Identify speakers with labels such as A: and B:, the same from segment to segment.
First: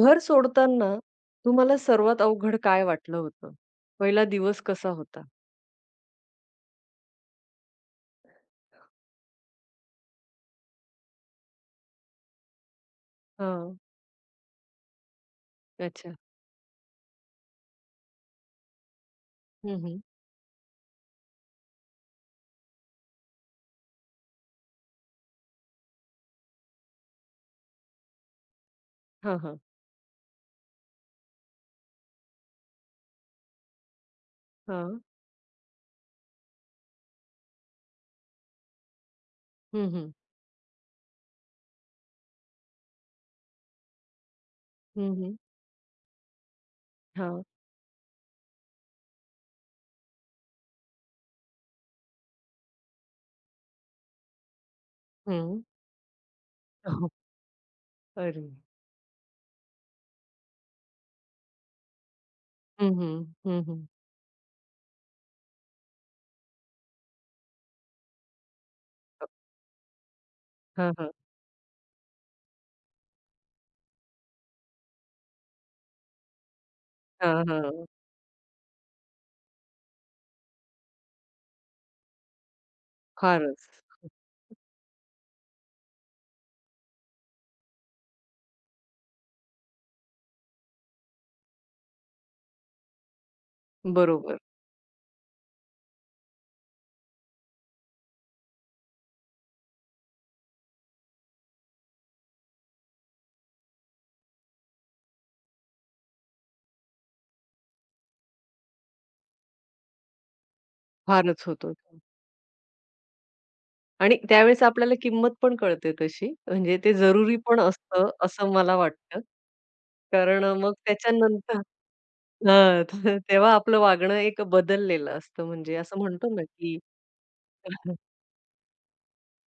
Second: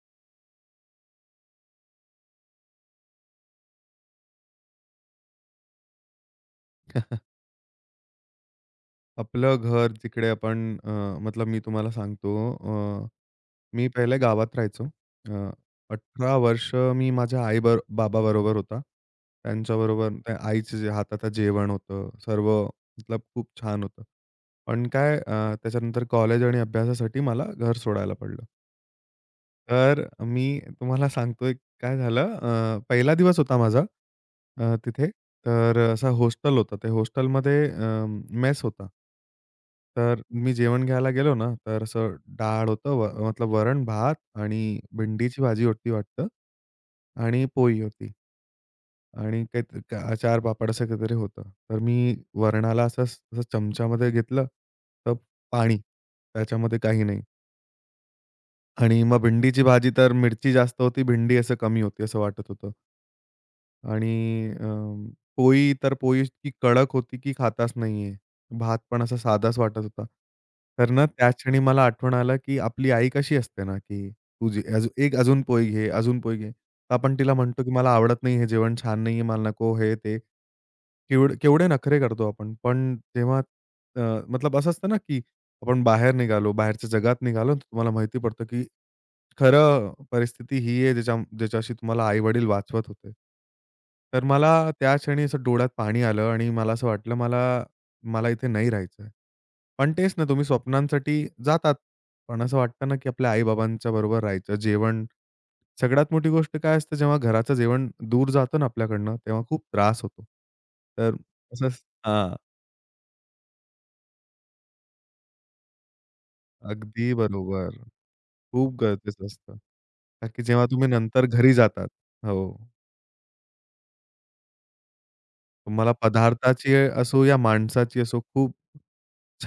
A: घर सोडताना तुम्हाला सर्वात अवघड काय वाटलं होतं? पहिला दिवस कसा होता?
B: आपलं घर जिकडे आपण मतलब मी तुम्हाला सांगतो. अ,
A: हां.
B: मी पहिले गावात राहायचो.
A: अच्छा.
B: 18 वर्ष मी माझ्या आई बाबाबरोबर होता.
A: हं, हं.
B: त्यांच्याबरोबर त्या आईच्या जे हाताचं जेवण होतं, सर्व मतलब खूप छान होतं. पण काय, त्याच्यानंतर कॉलेज आणि अभ्यासासाठी मला घर सोडायला पडलं.
A: हां, हां.
B: तर मी तुम्हाला सांगतोय काय झालं. पहिला दिवस होता माझा
A: हां.
B: तिथे. तर असं हॉस्टेल होतं. ते हॉस्टेलमध्ये मेस होता.
A: हं, हं.
B: तर मी जेवण घ्यायला गेलो ना, तर असं डाळ होतं व मतलब वरण-भात आणि
A: हं, हं.
B: भेंडीची भाजी होती वाटतं
A: हां.
B: आणि पोळी होती आणि काहीतरी अचार, पापड असं काहीतरी होतं. तर मी वरणाला असं असं चमच्यामध्ये घेतलं, तर
A: हं.
B: पाणी. त्याच्यामध्ये काही
A: हो.
B: नाही.
A: अरे!
B: आणि मग भेंडीची भाजी तर मिरची जास्त होती, भेंडी असं कमी होती असं वाटत होतं.
A: हं, हं. हं, हं.
B: आणि पोळी तर पोळी इतकी कडक होती की खाताच नाही आहे. भात पण असा साधाच वाटत होता. तर
A: हां,
B: ना
A: हां.
B: त्याच क्षणी मला आठवण आलं की आपली आई कशी असते ना, की तुझी अजून एक अजून पोळी घे, अजून पोळी घे. तर आपण तिला
A: हां,
B: म्हणतो की
A: हां.
B: मला आवडत नाही, हे जेवण छान नाही मला नको हे ते. केवढे केवढे नखरे करतो आपण. पण तेव्हा
A: फारच.
B: अ, मतलब असं असतं ना, की आपण बाहेर निघालो, बाहेरच्या जगात निघालो, तर तुम्हाला माहिती पडतं की खरं परिस्थिती ही आहे ज्याच्या ज्याच्याशी तुम्हाला आई-वडील वाचवत होते. तर
A: बरोबर.
B: मला त्या क्षणी असं डोळ्यात पाणी आलं आणि मला असं वाटलं, मला मला इथे नाही राहायचं आहे. पण तेच ना तुम्ही स्वप्नांसाठी जातात. पण असं वाटतं ना, की आपल्या आई-बाबांच्या बरोबर राहायचं. जेवण सगळ्यात मोठी गोष्ट काय असते जेव्हा घराचं जेवण दूर जातं ना आपल्याकडनं, तेव्हा खूप त्रास होतो. तर
A: फारच होतो.
B: असंच हां,
A: आणि त्यावेळेस आपल्याला किंमत पण कळते तशी. म्हणजे ते
B: अगदी
A: जरुरी पण
B: बरोबर.
A: असतं, असं
B: खूप
A: मला वाटतं.
B: गरजेचं असतं. कारण की
A: कारण
B: जेव्हा
A: मग
B: तुम्ही नंतर घरी
A: त्याच्यानंतर
B: जातात. हो.
A: हां, तर तेव्हा आपलं वागणं एक बदललेलं असतं. म्हणजे
B: तुम्हाला
A: असं म्हणतो ना,
B: पदार्थाची
A: की
B: असो या माणसाची असो, खूप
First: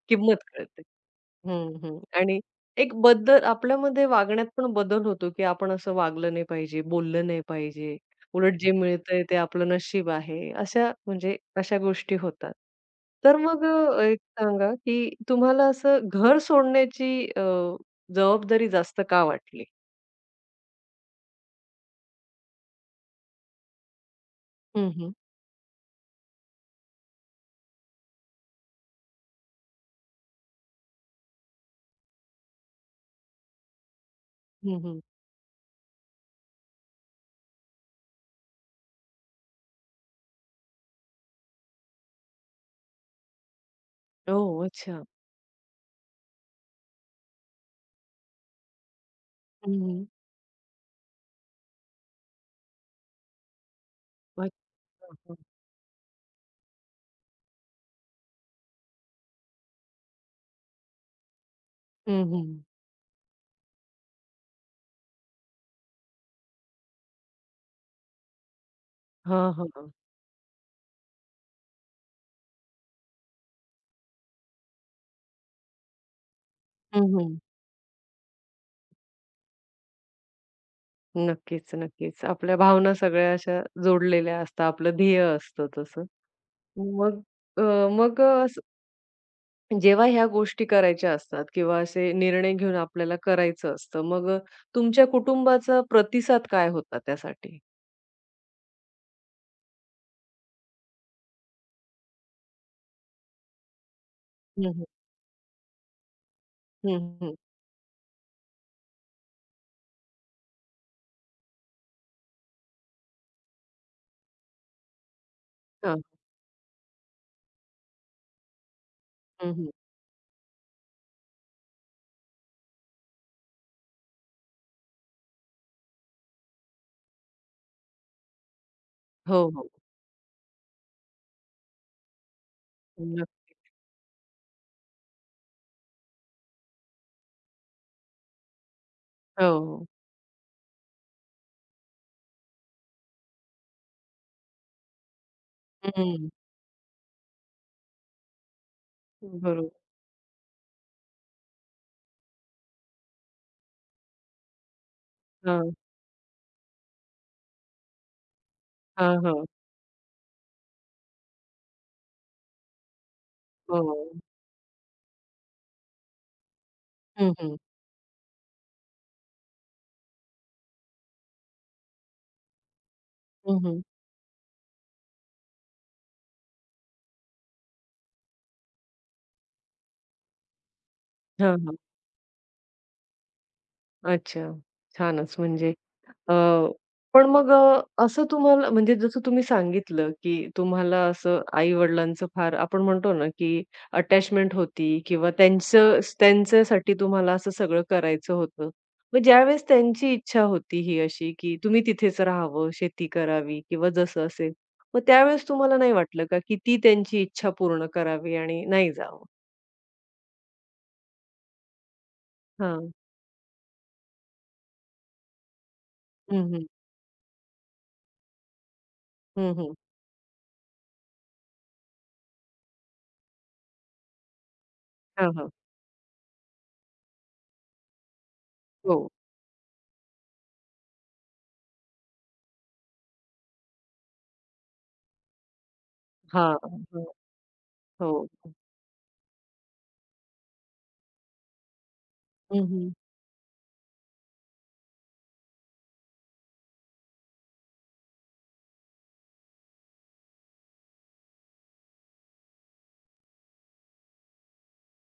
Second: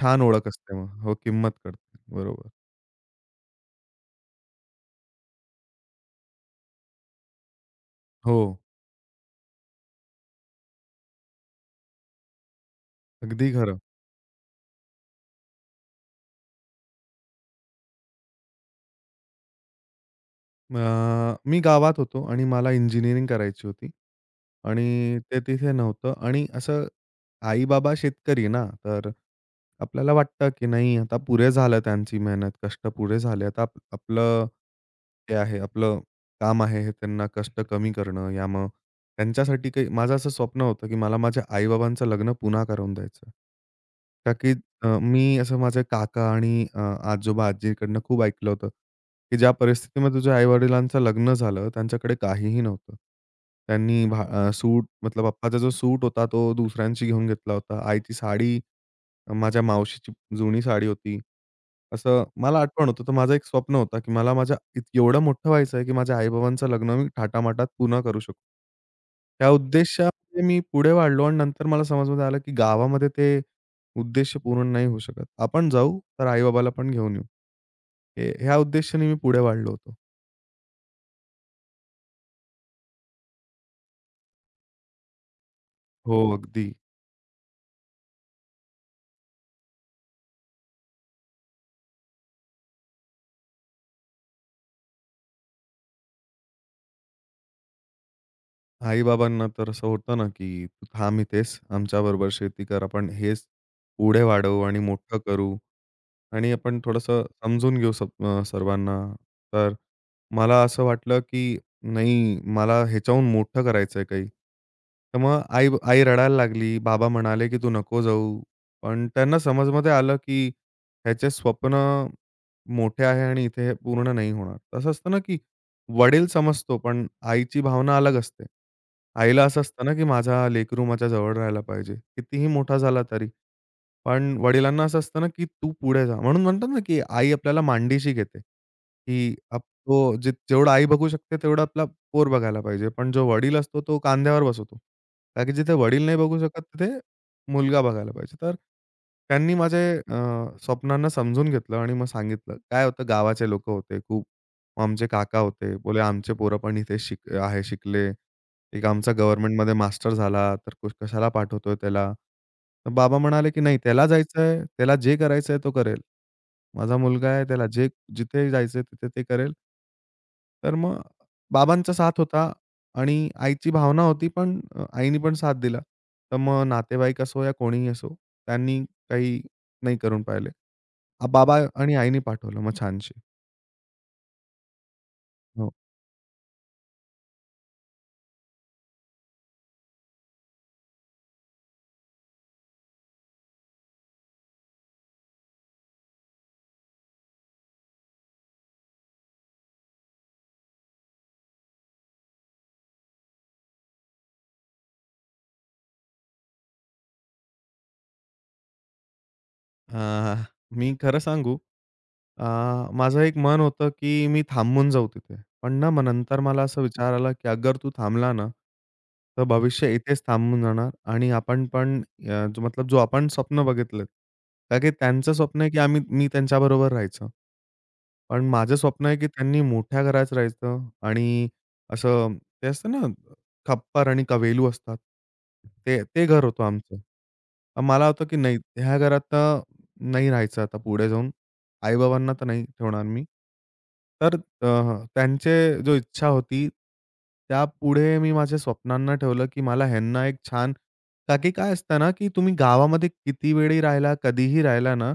B: छान
A: किंमत
B: ओळख असते
A: कळते.
B: मग. हो, किंमत
A: हं,
B: कळते.
A: हं. आणि
B: बरोबर.
A: एक बदल आपल्यामध्ये वागण्यात पण बदल होतो, की आपण असं वागलं नाही पाहिजे, बोललं नाही पाहिजे.
B: हो,
A: उलट जे मिळतंय ते आपलं नशीब आहे. अशा म्हणजे अशा गोष्टी होतात. तर
B: अगदी
A: मग
B: खरं.
A: एक सांगा, की तुम्हाला असं घर सोडण्याची जबाबदारी जास्त का वाटली?
B: अ, मी गावात होतो आणि मला इंजिनिअरिंग करायची होती
A: हं, हं.
B: आणि ते तिथे नव्हतं आणि असं आई-बाबा शेतकरी ना, तर आपल्याला वाटतं की नाही आता पुरे झालं त्यांची मेहनत, कष्ट पुरे झाले. आता आपलं
A: हं, हं.
B: ते आहे, आपलं काम आहे हे त्यांना कष्ट कमी करणं, या मग त्यांच्यासाठी काही माझं असं स्वप्न होतं, की मला माझ्या आई लग्न पुन्हा करवून द्यायचं. का की
A: ओह! अच्छा.
B: मी असं माझे काका आणि आजोबा-आजीकडनं खूप ऐकलं होतं, की ज्या
A: हं, हं.
B: परिस्थितीमध्ये तुझ्या आई-वडिलांचं लग्न झालं, त्यांच्याकडे काहीही नव्हतं. त्यांनी
A: अच्छा.
B: सूट मतलब
A: हं.
B: पप्पाचा जो सूट होता, तो दुसऱ्यांशी घेऊन घेतला होता. आईची साडी, माझ्या मावशीची जुनी साडी होती.
A: हं,
B: असं
A: हं.
B: मला आठवण होतं, तर माझं एक स्वप्न होता, की मला माझ्या एवढं मोठं व्हायचं आहे, की माझ्या आई-बाबांचं लग्न मी थाटामाटात पूर्ण करू शकू. त्या
A: हां, हां.
B: उद्देशाने मी पुढे वाढलो आणि नंतर मला समजमध्ये आलं, की गावामध्ये ते उद्देश पूर्ण नाही होऊ शकत. आपण जाऊ, तर आई पण घेऊन येऊ.
A: हं,
B: हे ह्या उद्देशाने मी पुढे वाढलो होतो.
A: नक्कीच, नक्कीच. आपल्या भावना सगळ्या अशा जोडलेल्या असतात. आपलं ध्येय असतं तसं.
B: हो, अगदी.
A: मग अ, मग असं जेव्हा ह्या गोष्टी करायच्या असतात किंवा असे निर्णय घेऊन आपल्याला करायचं असतं, मग तुमच्या कुटुंबाचा प्रतिसाद काय होता त्यासाठी?
B: आई-बाबांना तर असं होतं ना, की "तू थांब इथेच, आमच्याबरोबर शेती कर. आपण हेच पुढे वाढवू
A: हं,
B: आणि
A: हं.
B: मोठं करू." आणि आपण
A: हं,
B: थोडंसं
A: हं.
B: समजून घेऊ सर्वांना. तर मला असं वाटलं, की नाही मला ह्याच्याहून मोठं करायचंय काही. तर मग आई
A: हां.
B: आई रडायला लागली. बाबा म्हणाले, की "तू नको जाऊ." पण त्यांना
A: हं,
B: समजमध्ये आलं, की ह्याचे स्वप्न मोठे आहे आणि इथे हे पूर्ण नाही होणार. तसं असतं ना, की वडील समजतो, पण आईची भावना अलग असते. आईला
A: हो,
B: असं
A: हो.
B: असतं ना, की माझा लेकरू माझ्या जवळ राहायला पाहिजे. कितीही मोठा झाला तरी.
A: नक्क
B: पण वडिलांना असं असतं ना, की तू पुढे जा. म्हणून म्हणतात ना, की आई आपल्याला मांडीशी घेते, की
A: हो, हो.
B: तो जे जेवढं आई बघू शकते, तेवढं आपला पोर बघायला पाहिजे. पण जो वडील असतो, तो खांद्यावर बसवतो. कारण की जिथे वडील नाही
A: हं.
B: बघू शकत, तिथे मुलगा बघायला पाहिजे. तर त्यांनी
A: बरोबर.
B: माझे अ, स्वप्नांना समजून घेतलं आणि मग सांगितलं. काय होतं, गावाचे लोकं होते खूप. आमचे काका होते.
A: हां.
B: बोलले, "आमचे पोरं पण इथे शिकले." एक आमचा
A: हां, हां.
B: गव्हर्नमेंटमध्ये मास्टर झाला, तर कशाला पाठवतोय त्याला? तर बाबा म्हणाले, की "नाही
A: हो.
B: त्याला जायचंय, त्याला जे करायचंय तो करेल. माझा मुलगा
A: हं,
B: आहे,
A: हं.
B: त्याला जिथे जायचंय तिथे ते करेल." तर मग बाबांचा साथ होता आणि
A: हं,
B: आईची
A: हं.
B: भावना होती, पण आईनी पण साथ दिला. तर मग नातेवाईक असो या कोणीही असो, त्यांनी काही नाही करून पाहिले.
A: हां,
B: बाबा
A: हां.
B: आणि आईनी पाठवलं मग छानशी.
A: अच्छा. छानच
B: हो.
A: म्हणजे अ, पण मग असं तुम्हाला म्हणजे जसं तुम्ही सांगितलं, की तुम्हाला असं आई-वडिलांचं फार आपण म्हणतो ना, की अटॅचमेंट होती किंवा त्यांचं त्यांच्यासाठी तुम्हाला असं सगळं करायचं होतं. मग ज्यावेळेस त्यांची इच्छा होती ही अशी, की तुम्ही तिथेच राहावं, शेती करावी किंवा जसं असेल. मग त्यावेळेस तुम्हाला नाही वाटलं का, की ती त्यांची इच्छा पूर्ण करावी आणि नाही जावं?
B: अ, मी खरं सांगू. अ,
A: हां.
B: माझं एक मन होतं, की मी थांबून जाऊ तिथे. पण ना मग नंतर
A: हं,
B: मला
A: हं.
B: असा विचार आला, की अगर तू थांबला ना, तर
A: हं, हं.
B: भविष्य इथेच थांबून जाणार आणि आपण पण, मतलब जो आपण स्वप्न बघितलेत. का की त्यांचं
A: हां, हां.
B: स्वप्न आहे, की मी त्यांच्याबरोबर राहायचं. पण माझं स्वप्न
A: हो.
B: आहे, की त्यांनी मोठ्या घरात राहायचं आणि असं ते असतं ना, खप्पर आणि कवेलू असतात. ते ते घर
A: हां,
B: होतं आमचं.
A: हां.
B: मला
A: हो.
B: होतं, की नाही ह्या घरात तर नाही राहायचं आता पुढे जाऊन. आई-बाबांना तर नाही
A: हं, हं.
B: ठेवणार मी. तर त्यांचे जो इच्छा होती, त्यापुढे मी माझ्या स्वप्नांना ठेवलं, की मला ह्यांना एक छान. का की काय असतं ना, की तुम्ही गावामध्ये किती वेळही राहिला, कधीही राहिला ना,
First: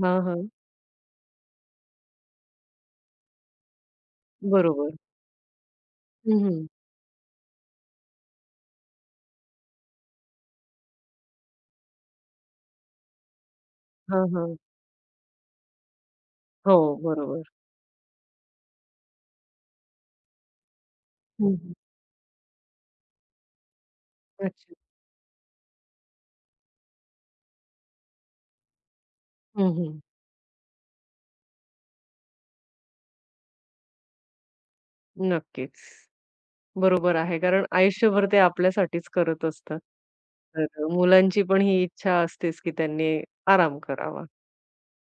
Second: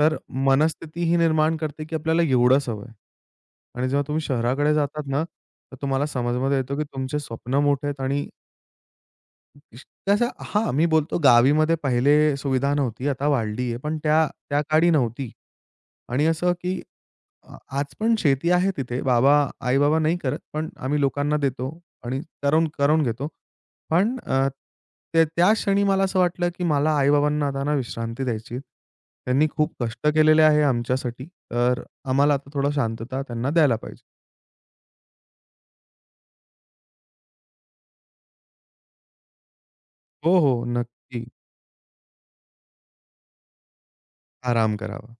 B: तर
A: हां, हां.
B: मनस्थिती ही निर्माण करते, की आपल्याला एवढंच हवंय. आणि जेव्हा तुम्ही शहराकडे
A: बरोबर.
B: जातात ना, तर तुम्हाला
A: हं,
B: समजमध्ये
A: हं.
B: येतो, की तुमचे स्वप्न मोठे आहेत आणि कसं हां, मी बोलतो गावीमध्ये पहिले सुविधा नव्हती, आता वाढली आहे, पण
A: हां,
B: त्या
A: हां.
B: त्या काळी नव्हती. आणि असं
A: हो,
B: की
A: बरोबर.
B: आज पण शेती आहे तिथे. आई-बाबा नाही करत, पण आम्ही लोकांना
A: हं,
B: देतो
A: हं.
B: आणि करून करवून घेतो. पण
A: अच्छा.
B: त्या त्या क्षणी मला असं वाटलं, की मला आई आता ना विश्रांती द्यायची. त्यांनी
A: हं,
B: खूप
A: हं.
B: कष्ट केलेले आहे आमच्यासाठी, तर आम्हाला आता थोडं शांतता त्यांना द्यायला पाहिजे.
A: नक्कीच. बरोबर आहे. कारण आयुष्यभर ते आपल्यासाठीच करत असतात.
B: हो, हो.
A: तर
B: नक्की.
A: मुलांची पण ही इच्छा असतेच, की त्यांनी आराम करावा.
B: आराम करावा.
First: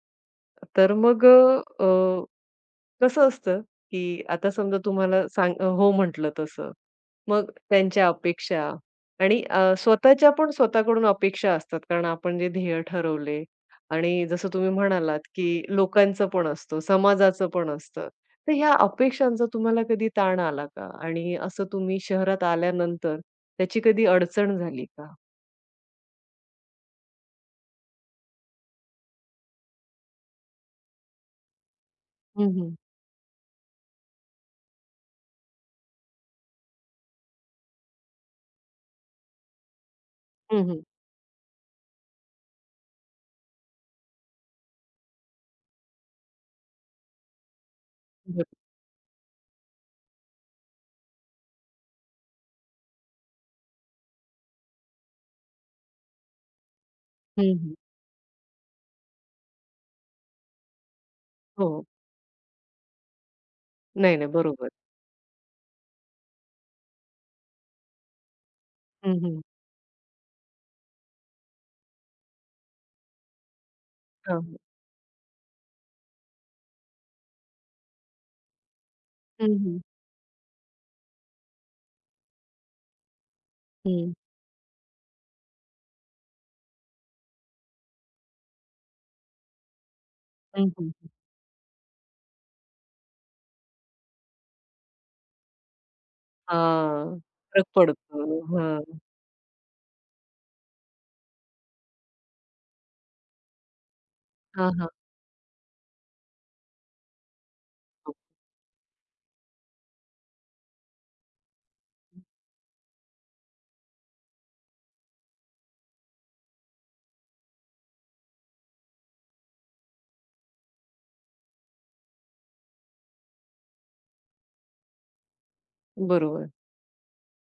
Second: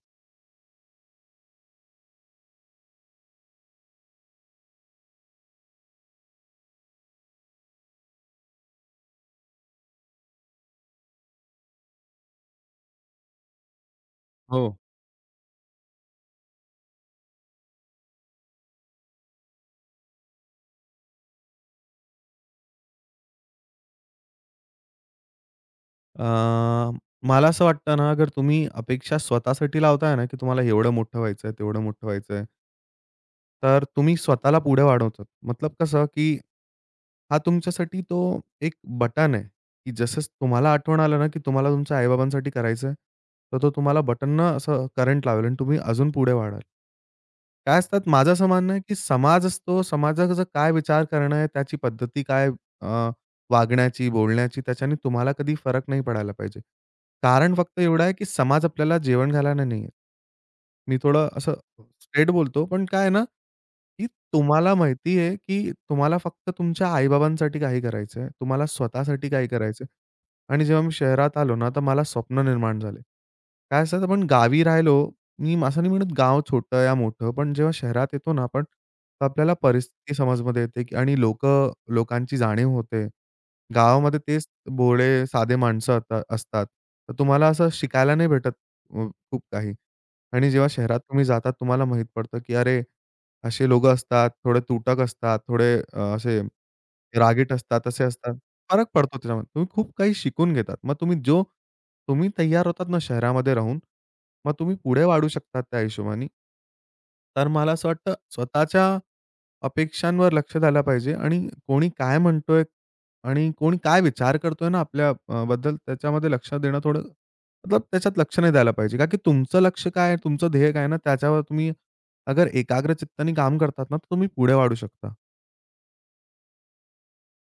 A: तर मग अ, अ, कसं असतं, की आता समजा तुम्हाला सांग हो म्हटलं तसं. मग त्यांच्या अपेक्षा आणि स्वतःच्या पण स्वतःकडून अपेक्षा असतात. कारण आपण जे ध्येय ठरवले आणि जसं तुम्ही
B: हो.
A: म्हणालात, की लोकांचं पण असतं, समाजाचं पण असतं. तर ह्या अपेक्षांचा तुम्हाला कधी ताण आला का? आणि असं तुम्ही शहरात आल्यानंतर त्याची कधी अडचण झाली का?
B: अ, मला असं वाटतं ना, अगर तुम्ही अपेक्षा स्वतःसाठी लावताय ना, की तुम्हाला एवढं मोठं व्हायचंय, तेवढं मोठं व्हायचंय
A: हं, हं.
B: तर तुम्ही स्वतःला पुढे वाढवतात. मतलब कसं, की हा तुमच्यासाठी तो एक बटन आहे, की जसंच
A: हं,
B: तुम्हाला
A: हं.
B: आठवण आलं ना, की तुम्हाला तुमच्या आई-बाबांसाठी करायचंय, तर तो तुम्हाला बटननं असं करंट लावेल आणि तुम्ही अजून पुढे वाढाल. काय असतात माझं असं
A: बरं.
B: मानणं आहे, की समाज असतो. समाजाचा काय विचार करणं आहे, त्याची पद्धती काय, अ, वागण्याची, बोलण्याची, त्याच्याने तुम्हाला कधी फरक नाही पडायला पाहिजे.
A: हं,
B: कारण
A: हं.
B: फक्त एवढं आहे, की समाज आपल्याला जेवण घालायला नाही आहे. मी थोडं असं
A: हो.
B: स्ट्रेट बोलतो, पण काय आहे ना, की
A: नाही, नाही. बरोबर.
B: तुम्हाला माहिती आहे, की तुम्हाला फक्त तुमच्या आई काही करायचं आहे. तुम्हाला
A: हं,
B: स्वतःसाठी
A: हं.
B: काही करायचं आणि जेव्हा मी शहरात आलो ना, तर मला स्वप्न निर्माण झाले. काय असतं, आपण
A: हां.
B: गावी राहिलो. मी असं नाही म्हणत गाव छोटं या मोठं, पण जेव्हा शहरात येतो ना आपण, तर आपल्याला
A: हं, हं.
B: परिस्थिती समजमध्ये येते की आणि लोकं लोकांची जाणीव होते.
A: हं.
B: गावामध्ये तेच भोळे, साधे माणसं अता असतात. तर तुम्हाला असं शिकायला नाही भेटत, खूप काही. आणि जेव्हा
A: हं, हं.
B: शहरात तुम्ही जातात तुम्हाला माहीत पडतं की अरे, असे लोकं असतात, थोडे तुटक असतात, थोडे असे
A: हां.
B: रागीट
A: फरक
B: असतात, असे असतात.
A: पडतो.
B: फरक
A: हां.
B: पडतो त्याच्यामध्ये. तुम्ही खूप काही शिकून घेतात. मग तुम्ही तयार होतात ना शहरामध्ये राहून मग
A: हां,
B: तुम्ही
A: हां.
B: पुढे वाढू शकतात त्या हिशोबाने. तर मला असं वाटतं स्वतःच्या अपेक्षांवर लक्ष द्यायला पाहिजे आणि कोणी काय म्हणतोय आणि कोणी काय विचार करतोय ना आपल्या बद्दल त्याच्यामध्ये लक्ष देणं थोडं मतलब त्याच्यात लक्ष नाही द्यायला पाहिजे. का की तुमचं लक्ष काय आहे, तुमचं ध्येय काय आहे ना, त्याच्यावर तुम्ही अगर एकाग्र चित्ताने काम करतात ना, तर तुम्ही पुढे वाढू शकता.
A: बरोबर.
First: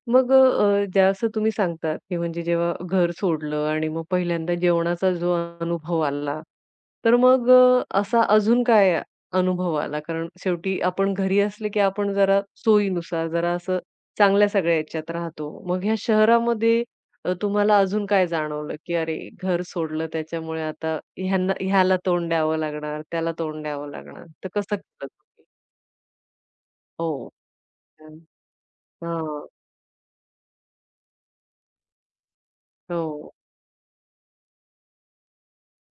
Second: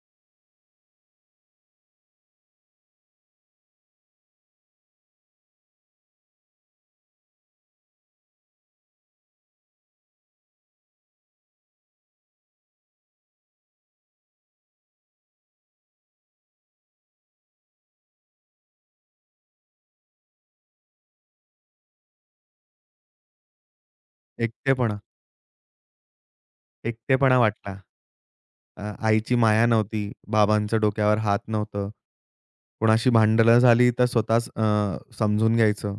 A: मग जसं तुम्ही सांगतात, की म्हणजे जेव्हा घर सोडलं आणि मग पहिल्यांदा जेवणाचा जो अनुभव आला, तर मग असा अजून काय अनुभव आला? कारण शेवटी आपण घरी असले, की आपण जरा सोयीनुसार, जरा असं चांगल्या सगळ्या ह्याच्यात राहतो. मग ह्या शहरामध्ये तुम्हाला अजून काय जाणवलं, की अरे घर सोडलं त्याच्यामुळे आता ह्यांना ह्याला तोंड द्यावं लागणार, त्याला तोंड द्यावं लागणार. तर कसं
B: एकटेपणा,
A: केलं तुम्ही? हो.
B: एकटेपणा वाटला.
A: हं.
B: आईची माया नव्हती, बाबांचं डोक्यावर हात नव्हतं. कोणाशी
A: हो.
B: भांडणं झाली तर स्वतःच समजून घ्यायचं.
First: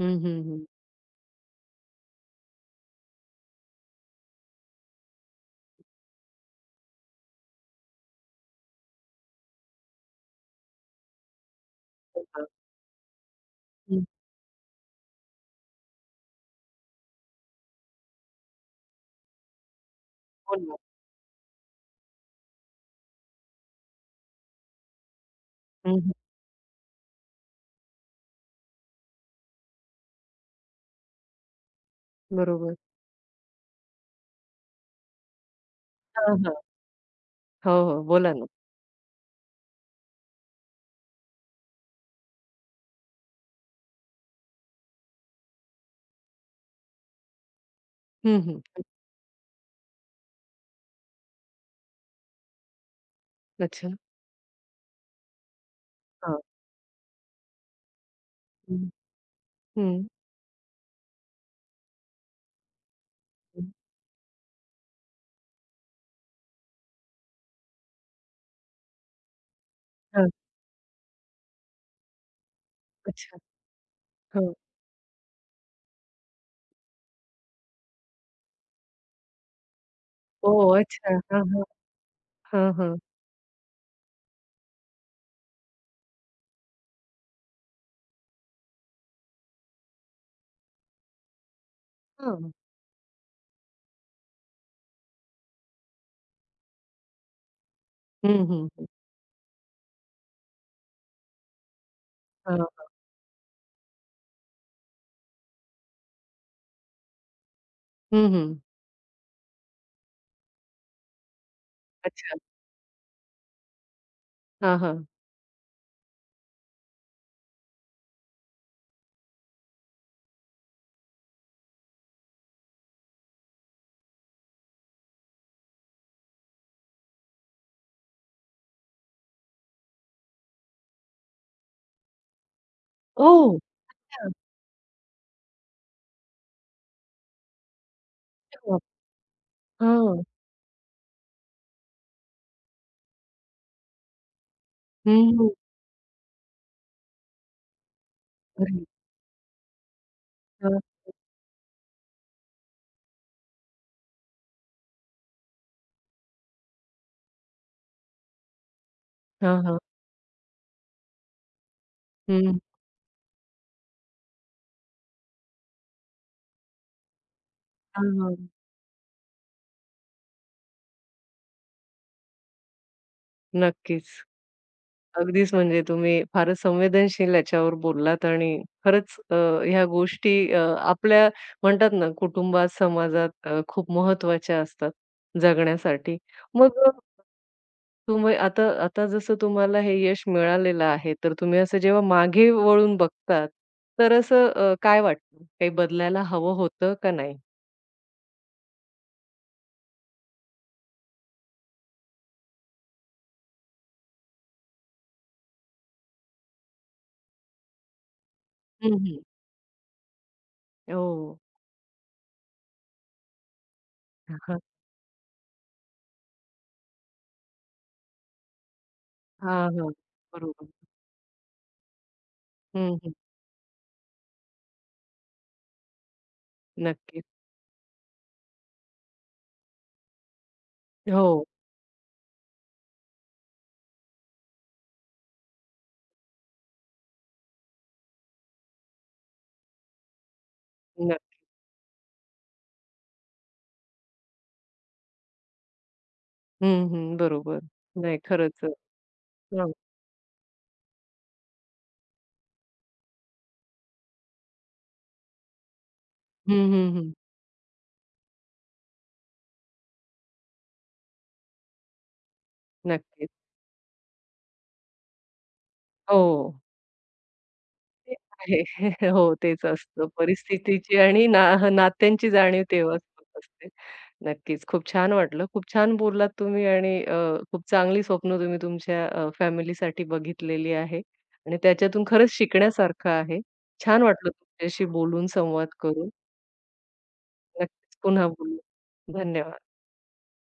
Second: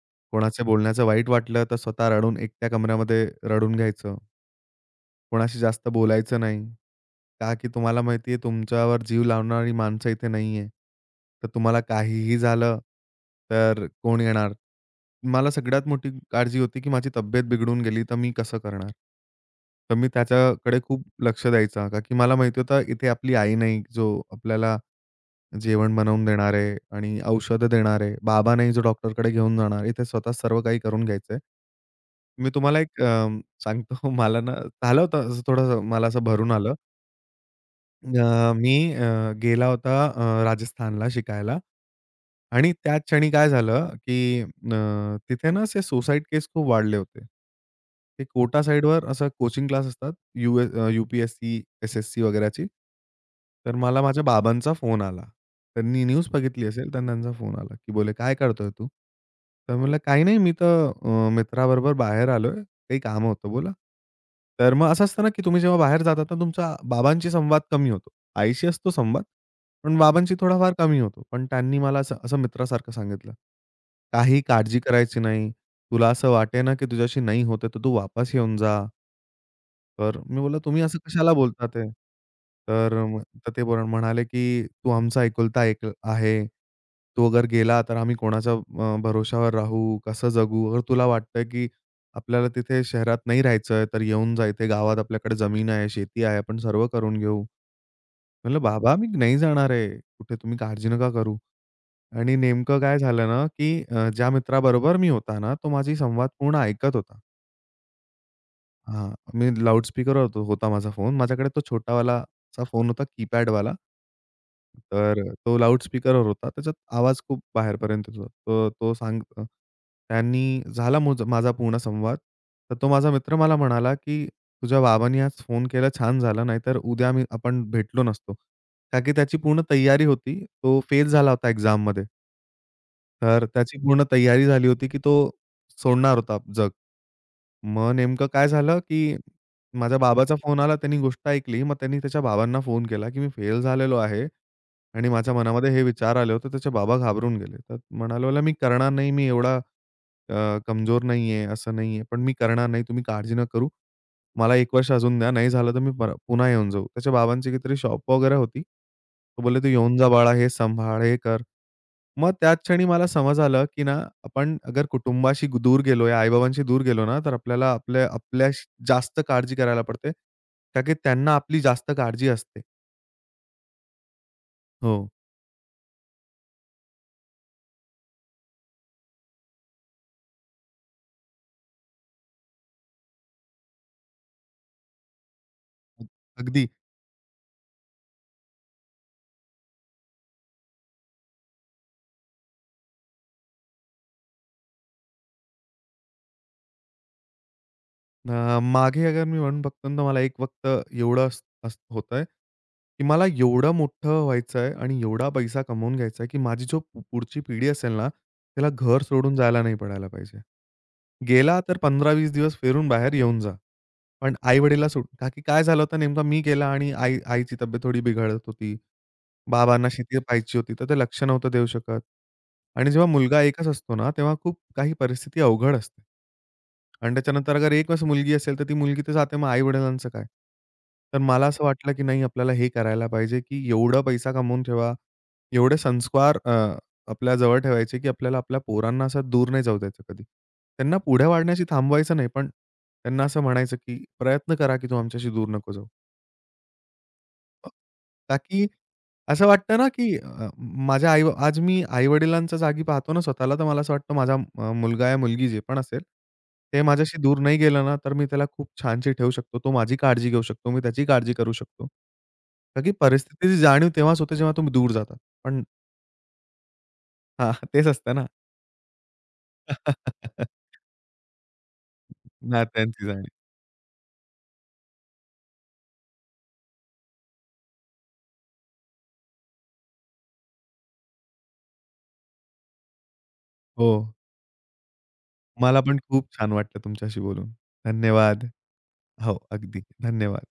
A: हं,
B: कोणाच्या
A: हं,
B: बोलण्याचं वाईट वाटलं तर स्वतः रडून एकट्या कमऱ्यामध्ये रडून घ्यायचं. कोणाशी जास्त बोलायचं नाही. का की तुम्हाला माहिती आहे तुमच्यावर जीव लावणारी माणसं इथे नाहीये. तर तुम्हाला काहीही झालं, तर
A: हं.
B: कोण येणार? मला सगळ्यात मोठी काळजी होती, की माझी तब्येत बिघडून गेली तर मी कसं करणार? तर मी
A: हो ना.
B: त्याच्याकडे खूप लक्ष द्यायचा. का की मला माहिती होतं इथे आपली आई नाही, जो आपल्याला जेवण
A: हं, हं.
B: बनवून देणार आहे आणि औषधं देणार आहे. बाबा नाही, जो डॉक्टरकडे घेऊन जाणार. इथे स्वतः सर्व काही करून घ्यायचं. मी
A: बरोबर.
B: तुम्हाला एक सांगतो. मला ना झालं होतं असं थोडंसं, मला असं
A: हां,
B: भरून
A: हां.
B: आलं.
A: हो, हो. बोला ना.
B: मी गेला होता राजस्थानला शिकायला आणि त्या क्षणी काय झालं, की तिथे ना असे सुसाईड केस खूप वाढले होते. ते
A: हं, हं.
B: कोटा
A: हं.
B: साइडवर असं कोचिंग क्लास असतात UPSC, SSC वगैरेची. तर
A: अच्छा.
B: मला माझ्या बाबांचा फोन आला. त्यांनी न्यूज
A: हां.
B: बघितली असेल, तर त्यांचा फोन आला, की बोलले, "काय करतोय तू?"
A: हं,
B: तर
A: हं.
B: म्हटलं, "काही नाही, मी तर मित्राबरोबर बाहेर आलोय." काही काम होतं बोला.
A: हं.
B: तर मग असं असतं ना, की तुम्ही जेव्हा बाहेर जाता तर तुमचा बाबांशी संवाद कमी होतो. आईशी असतो संवाद, पण
A: हां.
B: बाबांशी थोडाफार कमी होतो. पण त्यांनी मला असं असं मित्रासारखं सांगितलं,
A: अच्छा.
B: "काही
A: हो.
B: काळजी करायची नाही. तुला असं वाटे ना, की तुझ्याशी नाही होत आहे, तर तू वापस येऊन जा. तर मी बोलला,
A: ओह!
B: "तुम्ही असं
A: अच्छा.
B: कशाला
A: हां, हां.
B: बोलता ते?"
A: हां, हां.
B: तर मग तर ते बोल म्हणाले, की "तू आमचा एकुलता एक आहे. तू अगर गेला तर आम्ही कोणाच्या भरोशावर राहू, कसं जगू? अगर तुला वाटतं, की आपल्याला
A: हां.
B: तिथे शहरात नाही राहायचंय, तर येऊन जा इथे गावात. आपल्याकडे जमीन आहे, शेती आहे. आपण सर्व करून घेऊ."
A: हं,
B: म्हटलं,
A: हं, हं.
B: "बाबा मी नाही जाणार आहे. कुठे तुम्ही काळजी नका करू." आणि
A: हां,
B: नेमकं
A: हां.
B: काय झालं ना, की ज्या मित्राबरोबर मी होता ना, तो माझी संवाद पूर्ण ऐकत होता.
A: हं, हं.
B: हां, मी लाउड स्पीकरवर होता माझा फोन. माझ्याकडे तो
A: अच्छा.
B: छोटावालाचा फोन होता कीपॅडवाला.
A: हां, हां.
B: तर तो लाउड होता. त्याच्यात आवाज खूप बाहेरपर्यंत येत होता. तो तो सांग त्यांनी झाला माझा पूर्ण संवाद. तर तो माझा मित्र मला म्हणाला, की "तुझ्या बाबांनी आज फोन केला छान झालं, नाहीतर उद्या आपण भेटलो नसतो." का की त्याची पूर्ण तयारी होती. तो फेल झाला होता एक्झाममध्ये. तर
A: ओह!
B: त्याची पूर्ण
A: हां.
B: तयारी झाली होती, की तो सोडणार होता जग. मग नेमकं काय
A: अच्छा.
B: झालं, की माझ्या
A: हां.
B: बाबाचा फोन आला. त्यांनी गोष्ट ऐकली. मग त्यांनी त्याच्या बाबांना फोन केला, की मी फेल झालेलो आहे आणि
A: हं,
B: माझ्या
A: हं.
B: मनामध्ये हे विचार आले होते. त्याचे बाबा घाबरून गेले. तर म्हणाले, मी
A: अरे!
B: करणार नाही. मी एवढा
A: हां.
B: कमजोर नाहीये, असं नाहीये, पण मी करणार नाही. तुम्ही काळजी नका करू. मला 1 वर्ष अजून द्या. नाही झालं तर मी पुन्हा येऊन जाऊ. त्याच्या बाबांची काहीतरी शॉप वगैरे होती. ते बोलले,
A: हां,
B: "तू
A: हां.
B: येऊन जा बाळा, हे सांभाळ, हे कर." मग त्याच
A: हं.
B: क्षणी मला समज आलं, की ना आपण अगर कुटुंबाशी दूर गेलो या आई दूर गेलो ना, तर आपल्याला आपल्या
A: हां, हां.
B: आपल्या जास्त काळजी करायला पडते. कारण की त्यांना आपली जास्त काळजी असते.
A: नक्कीच.
B: हो.
A: अगदीच म्हणजे तुम्ही फारच संवेदनशील याच्यावर बोललात आणि खरंच ह्या गोष्टी आपल्या म्हणतात ना कुटुंबात, समाजात खूप महत्त्वाच्या असतात जगण्यासाठी.
B: अगदी.
A: मग तुम्ही आता आता जसं तुम्हाला हे यश मिळालेलं आहे, तर तुम्ही असं जेव्हा मागे वळून बघतात, तर असं काय वाटतं? काही बदलायला हवं होतं का नाही?
B: मागे अगर मी म्हणून बघतो ना, तर मला एक वक्त एवढं अस अस होतंय, की मला एवढं मोठं व्हायचं आहे आणि एवढा पैसा कमवून घ्यायचा आहे, की माझी जो पुढची पिढी असेल ना, तिला
A: हं,
B: घर
A: हं.
B: सोडून जायला नाही पडायला पाहिजे.
A: हो.
B: गेला तर 15-20 दिवस फिरून बाहेर येऊन जा. पण आई-वडिलांना सोडून का की काय झालं होतं नेमकं मी गेला आणि आईची तब्येत थोडी बिघडत होती.
A: हां,
B: बाबांना
A: हां.
B: शेती पाहायची
A: बरोबर.
B: होती, तर ते लक्ष नव्हतं देऊ शकत. आणि
A: हं,
B: जेव्हा
A: हं.
B: मुलगा एकच असतो ना, तेव्हा खूप काही परिस्थिती अवघड असते. आणि
A: नक्कीच.
B: त्याच्यानंतर अगर एकच मुलगी असेल, तर ती मुलगी तर जाते, मग आई-वडिलांचं काय? तर
A: हो.
B: मला असं वाटलं, की नाही आपल्याला हे करायला पाहिजे, की एवढा पैसा कमवून ठेवा, एवढे संस्कार, आपल्या जवळ ठेवायचे, की आपल्याला आपल्या पोरांना असं दूर नाही जाऊ द्यायचं कधी. त्यांना पुढे वाढण्याची थांबवायचं नाही, पण त्यांना असं म्हणायचं, की प्रयत्न करा, की तू आमच्याशी दूर नको जाऊ.
A: हं, हं. बरोबर. नाही खरंच.
B: ताकी असं
A: हं,
B: वाटतं ना, की माझ्या आई आज मी आई-वडिलांच्या जागी पाहतो ना स्वतःला, तर मला असं वाटतं माझा मुलगा या मुलगी जे पण असेल,
A: हं,
B: ते
A: हं, हं.
B: माझ्याशी दूर नाही गेलं ना, तर मी त्याला खूप छानशी ठेवू शकतो. तो माझी काळजी घेऊ शकतो, मी त्याची काळजी करू शकतो. का की
A: नक्कीच.
B: परिस्थितीची जाणीव तेव्हाच होते, जेव्हा तुम्ही दूर जातात. पण
A: हो.
B: हां, तेच असतं
A: ते
B: ना.
A: आहे. हो, तेच असतं. परिस्थितीची आणि ना नात्यांची जाणीव तेव्हाच
B: नात्यांची जाणीव.
A: होत असते. नक्कीच. खूप छान वाटलं. खूप छान बोललात तुम्ही आणि खूप चांगली स्वप्न तुम्ही तुमच्या फॅमिलीसाठी बघितलेली आहे आणि त्याच्यातून खरंच शिकण्यासारखं आहे.
B: हो,
A: छान वाटलं तुमच्याशी बोलून, संवाद
B: मला पण
A: करून.
B: खूप छान वाटलं तुमच्याशी बोलून.
A: नक्कीच पुन्हा
B: धन्यवाद.
A: बोलू.
B: हो,
A: धन्यवाद.
B: अगदी. धन्यवाद.